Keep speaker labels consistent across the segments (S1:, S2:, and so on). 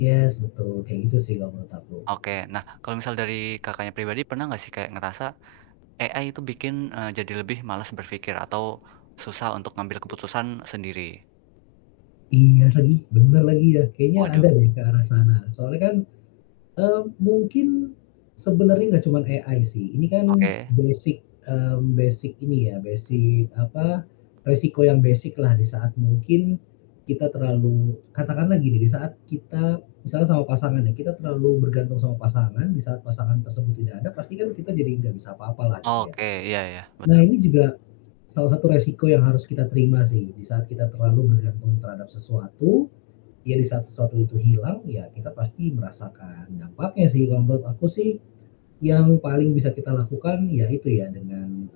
S1: Yes, betul, kayak gitu sih menurut kalau aku.
S2: Oke, nah, kalau misal dari, Kakaknya, pribadi pernah nggak sih kayak ngerasa, AI tuh bikin, eee, jadi lebih malas berpikir atau susah untuk ngambil keputusan sendiri?
S1: Iya lagi, benar lagi ya, kayaknya
S2: Waduh.
S1: ada deh ke arah sana, soalnya kan, eee, mungkin, sebenarnya nggak cuman AI sih, ini kan
S2: Oke.
S1: basic, mmm, basic ini ya basic apa, resiko yang basic-lah di saat mungkin, kita terlalu katakan lah gini di saat kita misalnya sama pasangan nih, kita terlalu bergantung sama pasangan, di saat pasangan tersebut tidak ada pasti kan kita jadi nggak bisa apa-apa lah, gitu ya.
S2: Oke, iya iya,
S1: Nah,
S2: betul.
S1: ini juga, salah satu resiko yang harus kita terima sih, di saat kita terlalu bergantung terhadap sesuatu, ya di saat sesuatu itu hilang, ya kita pasti merasakan dampaknya sih, kalau menurut aku sih, yang paling bisa kita lakukan yaitu ya dengan, mmm,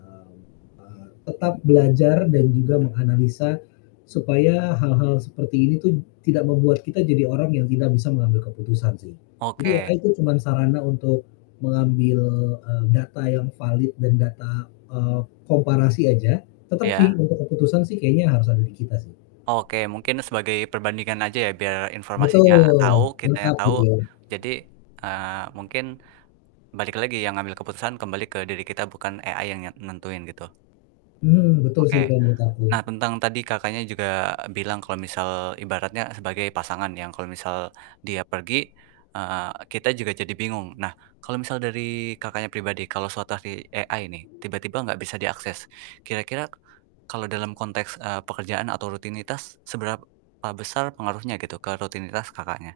S1: eee, tetap belajar dan juga menganalisa, supaya hal-hal seperti ini tuh tidak membuat kita jadi orang yang tidak bisa mengambil keputusan sih. Jadi
S2: Oke.
S1: AI tuh cuman sarana untuk mengambil, eee, data yang valid dan data, eee, komparasi aja, tetep
S2: Iya.
S1: sih untuk keputusan sih kayaknya harus ada di kita sih.
S2: Oke, mungkin sebagai perbandingan aja ya, biar informasinya tahu,
S1: Betul,
S2: kitanya
S1: lengkap
S2: tahu,
S1: gitu ya.
S2: jadi, eee, mungkin, balik lagi yang ngambil keputusan kembali ke diri kita bukan AI yang nyet nentuin gitu.
S1: Mmm, betul sih
S2: Oke,
S1: kalau menurut aku.
S2: nah tentang tadi, Kakaknya, juga bilang kalau misal ibaratnya sebagai pasangan yang kalau misal dia pergi, eee, kita juga jadi bingung. Nah, kalau misal dari, Kakaknya, pribadi kalau situasi AI nih, tiba-tiba enggak bisa diakses, kira-kira kalau dalam konteks, eee, pekerjaan atau rutinitas seberapa besar pengaruhnya gitu ke rutinitas Kakaknya?